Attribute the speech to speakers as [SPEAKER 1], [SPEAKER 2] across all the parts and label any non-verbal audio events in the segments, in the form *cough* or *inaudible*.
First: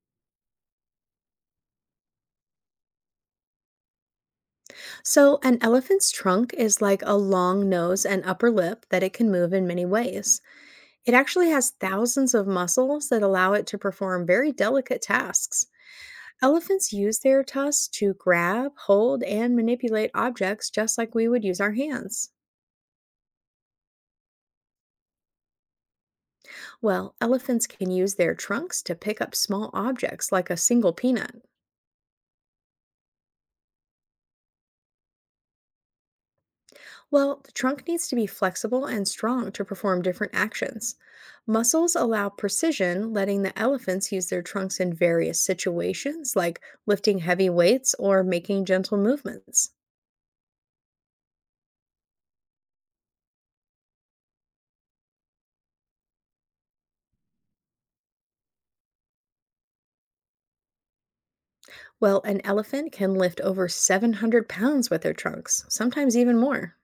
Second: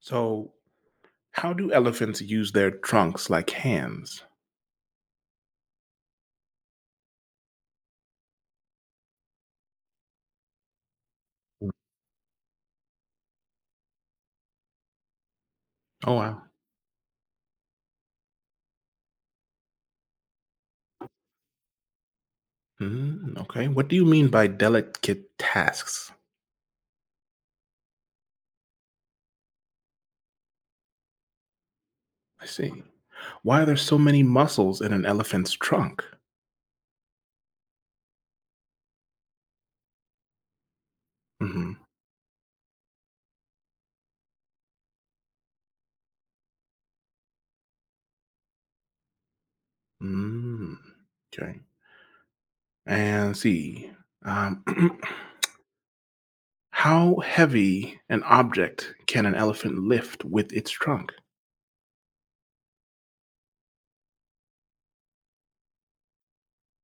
[SPEAKER 1] So, how do elephants use their trunks like hands?
[SPEAKER 2] So, an elephant's trunk is like a long nose and upper lip that it can move in many ways. It actually has thousands of muscles that allow it to perform very delicate tasks.
[SPEAKER 1] Oh, wow.
[SPEAKER 2] Elephants use their tusks to grab, hold, and manipulate objects just like we would use our hands.
[SPEAKER 1] Mhm. Okay. What do you mean by delicate tasks?
[SPEAKER 2] Well, elephants can use their trunks to pick up small objects like a single peanut.
[SPEAKER 1] I see. Why are there so many muscles in an elephant's trunk?
[SPEAKER 2] Well, the trunk needs to be flexible and strong to perform different actions.
[SPEAKER 1] Hmm.
[SPEAKER 2] Muscles allow precision, letting the elephants use their trunks in various situations, like lifting heavy weights or making gentle movements.
[SPEAKER 1] Mm, okay. And see. Um, *clears throat* how heavy an object can an elephant lift with its trunk?
[SPEAKER 2] Well, an elephant can lift over 700 pounds with their trunks, sometimes even more.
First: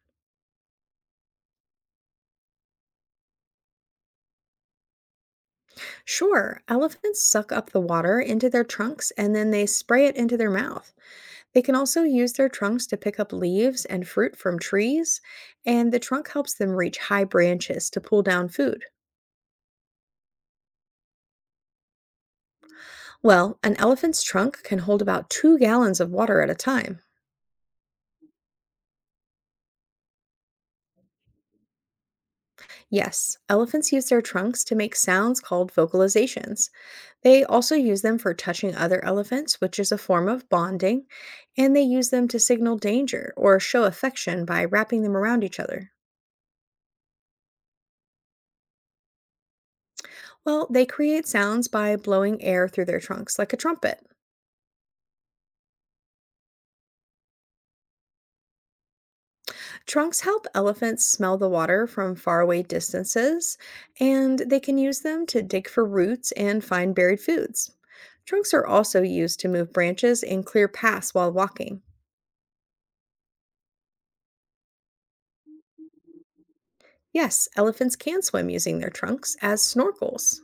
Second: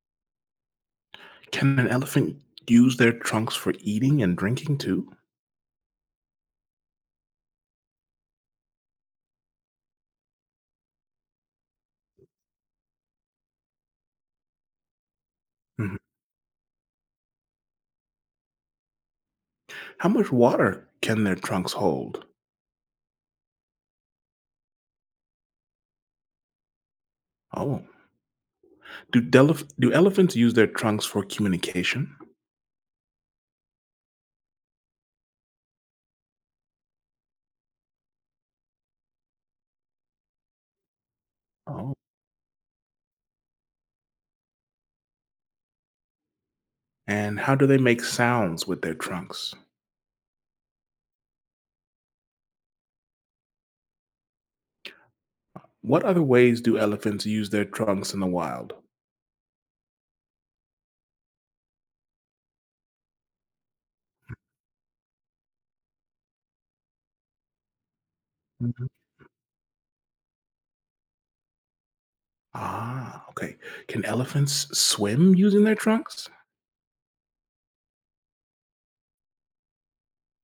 [SPEAKER 1] Can an elephant use their trunks for eating and drinking too?
[SPEAKER 2] Sure, elephants suck up the water into their trunks and then they spray it into their mouth. They can also use their trunks to pick up leaves and fruit from trees, and
[SPEAKER 1] Mhm.
[SPEAKER 2] the trunk helps them reach high branches to pull down food.
[SPEAKER 1] How much water can their trunks hold?
[SPEAKER 2] Well, an elephant's trunk can hold about 2 gallons of water at a time.
[SPEAKER 1] Oh, do elephants use their trunks for communication?
[SPEAKER 2] Yes, elephants use their trunks to make sounds called vocalizations. They also use them for touching other elephants, which is a form of bonding, and they
[SPEAKER 1] Oh,
[SPEAKER 2] use them to signal danger or show affection by wrapping them around each other.
[SPEAKER 1] and how do they make sounds with their trunks?
[SPEAKER 2] Well, they create sounds by blowing air through their trunks like a trumpet.
[SPEAKER 1] What other ways do elephants use their trunks in the wild?
[SPEAKER 2] Trunks help elephants smell the water from faraway distances, and they can use them to dig for roots and find buried foods. Trunks are
[SPEAKER 1] Mhm.
[SPEAKER 2] also used to move branches and clear paths while walking.
[SPEAKER 1] Ah, okay. Can elephants swim using their trunks?
[SPEAKER 2] Yes, elephants can swim using their trunks as snorkels.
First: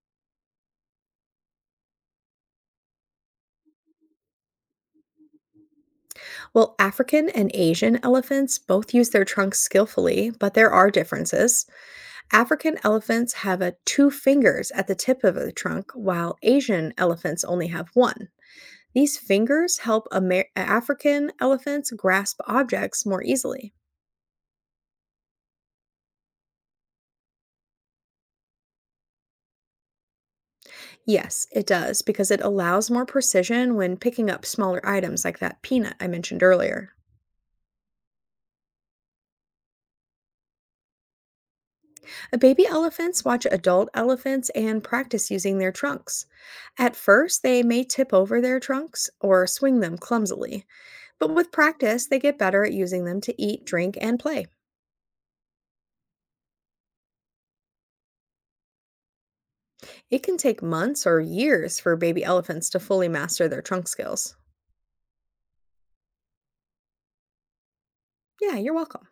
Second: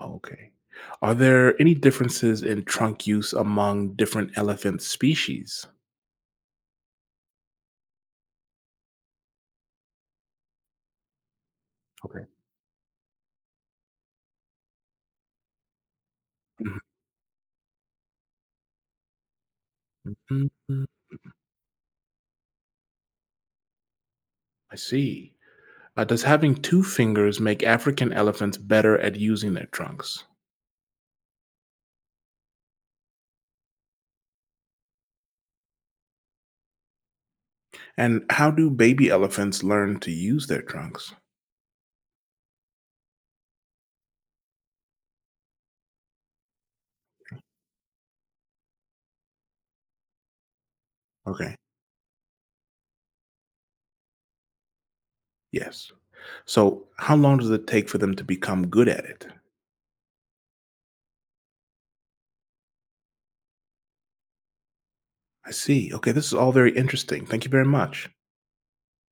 [SPEAKER 1] Okay. Are there any differences in trunk use among different elephant species?
[SPEAKER 2] Well, African and Asian elephants both use their trunks skillfully, but there are differences.
[SPEAKER 1] Okay.
[SPEAKER 2] African elephants have a two fingers at the tip of the trunk, while
[SPEAKER 1] Mhm,
[SPEAKER 2] Asian elephants only have one. These fingers help Amer-
[SPEAKER 1] mhm, mhm.
[SPEAKER 2] African elephants grasp objects more easily.
[SPEAKER 1] I see. Does having two fingers make African elephants better at using their trunks?
[SPEAKER 2] Yes, it does, because it allows more precision when picking up smaller items like that peanut I mentioned earlier.
[SPEAKER 1] And how do baby elephants learn to use their trunks?
[SPEAKER 2] Baby elephants watch adult elephants and practice using their trunks. At first, they may tip over their trunks or swing them clumsily, but with
[SPEAKER 1] Okay.
[SPEAKER 2] practice, they get better at using them to eat, drink, and play.
[SPEAKER 1] Yes. So, how long does it take for them to become good at it?
[SPEAKER 2] It can take months or years for baby elephants to fully master their trunk skills.
[SPEAKER 1] I see. Okay, this is all very interesting. Thank you very much.
[SPEAKER 2] Yeah, you're welcome.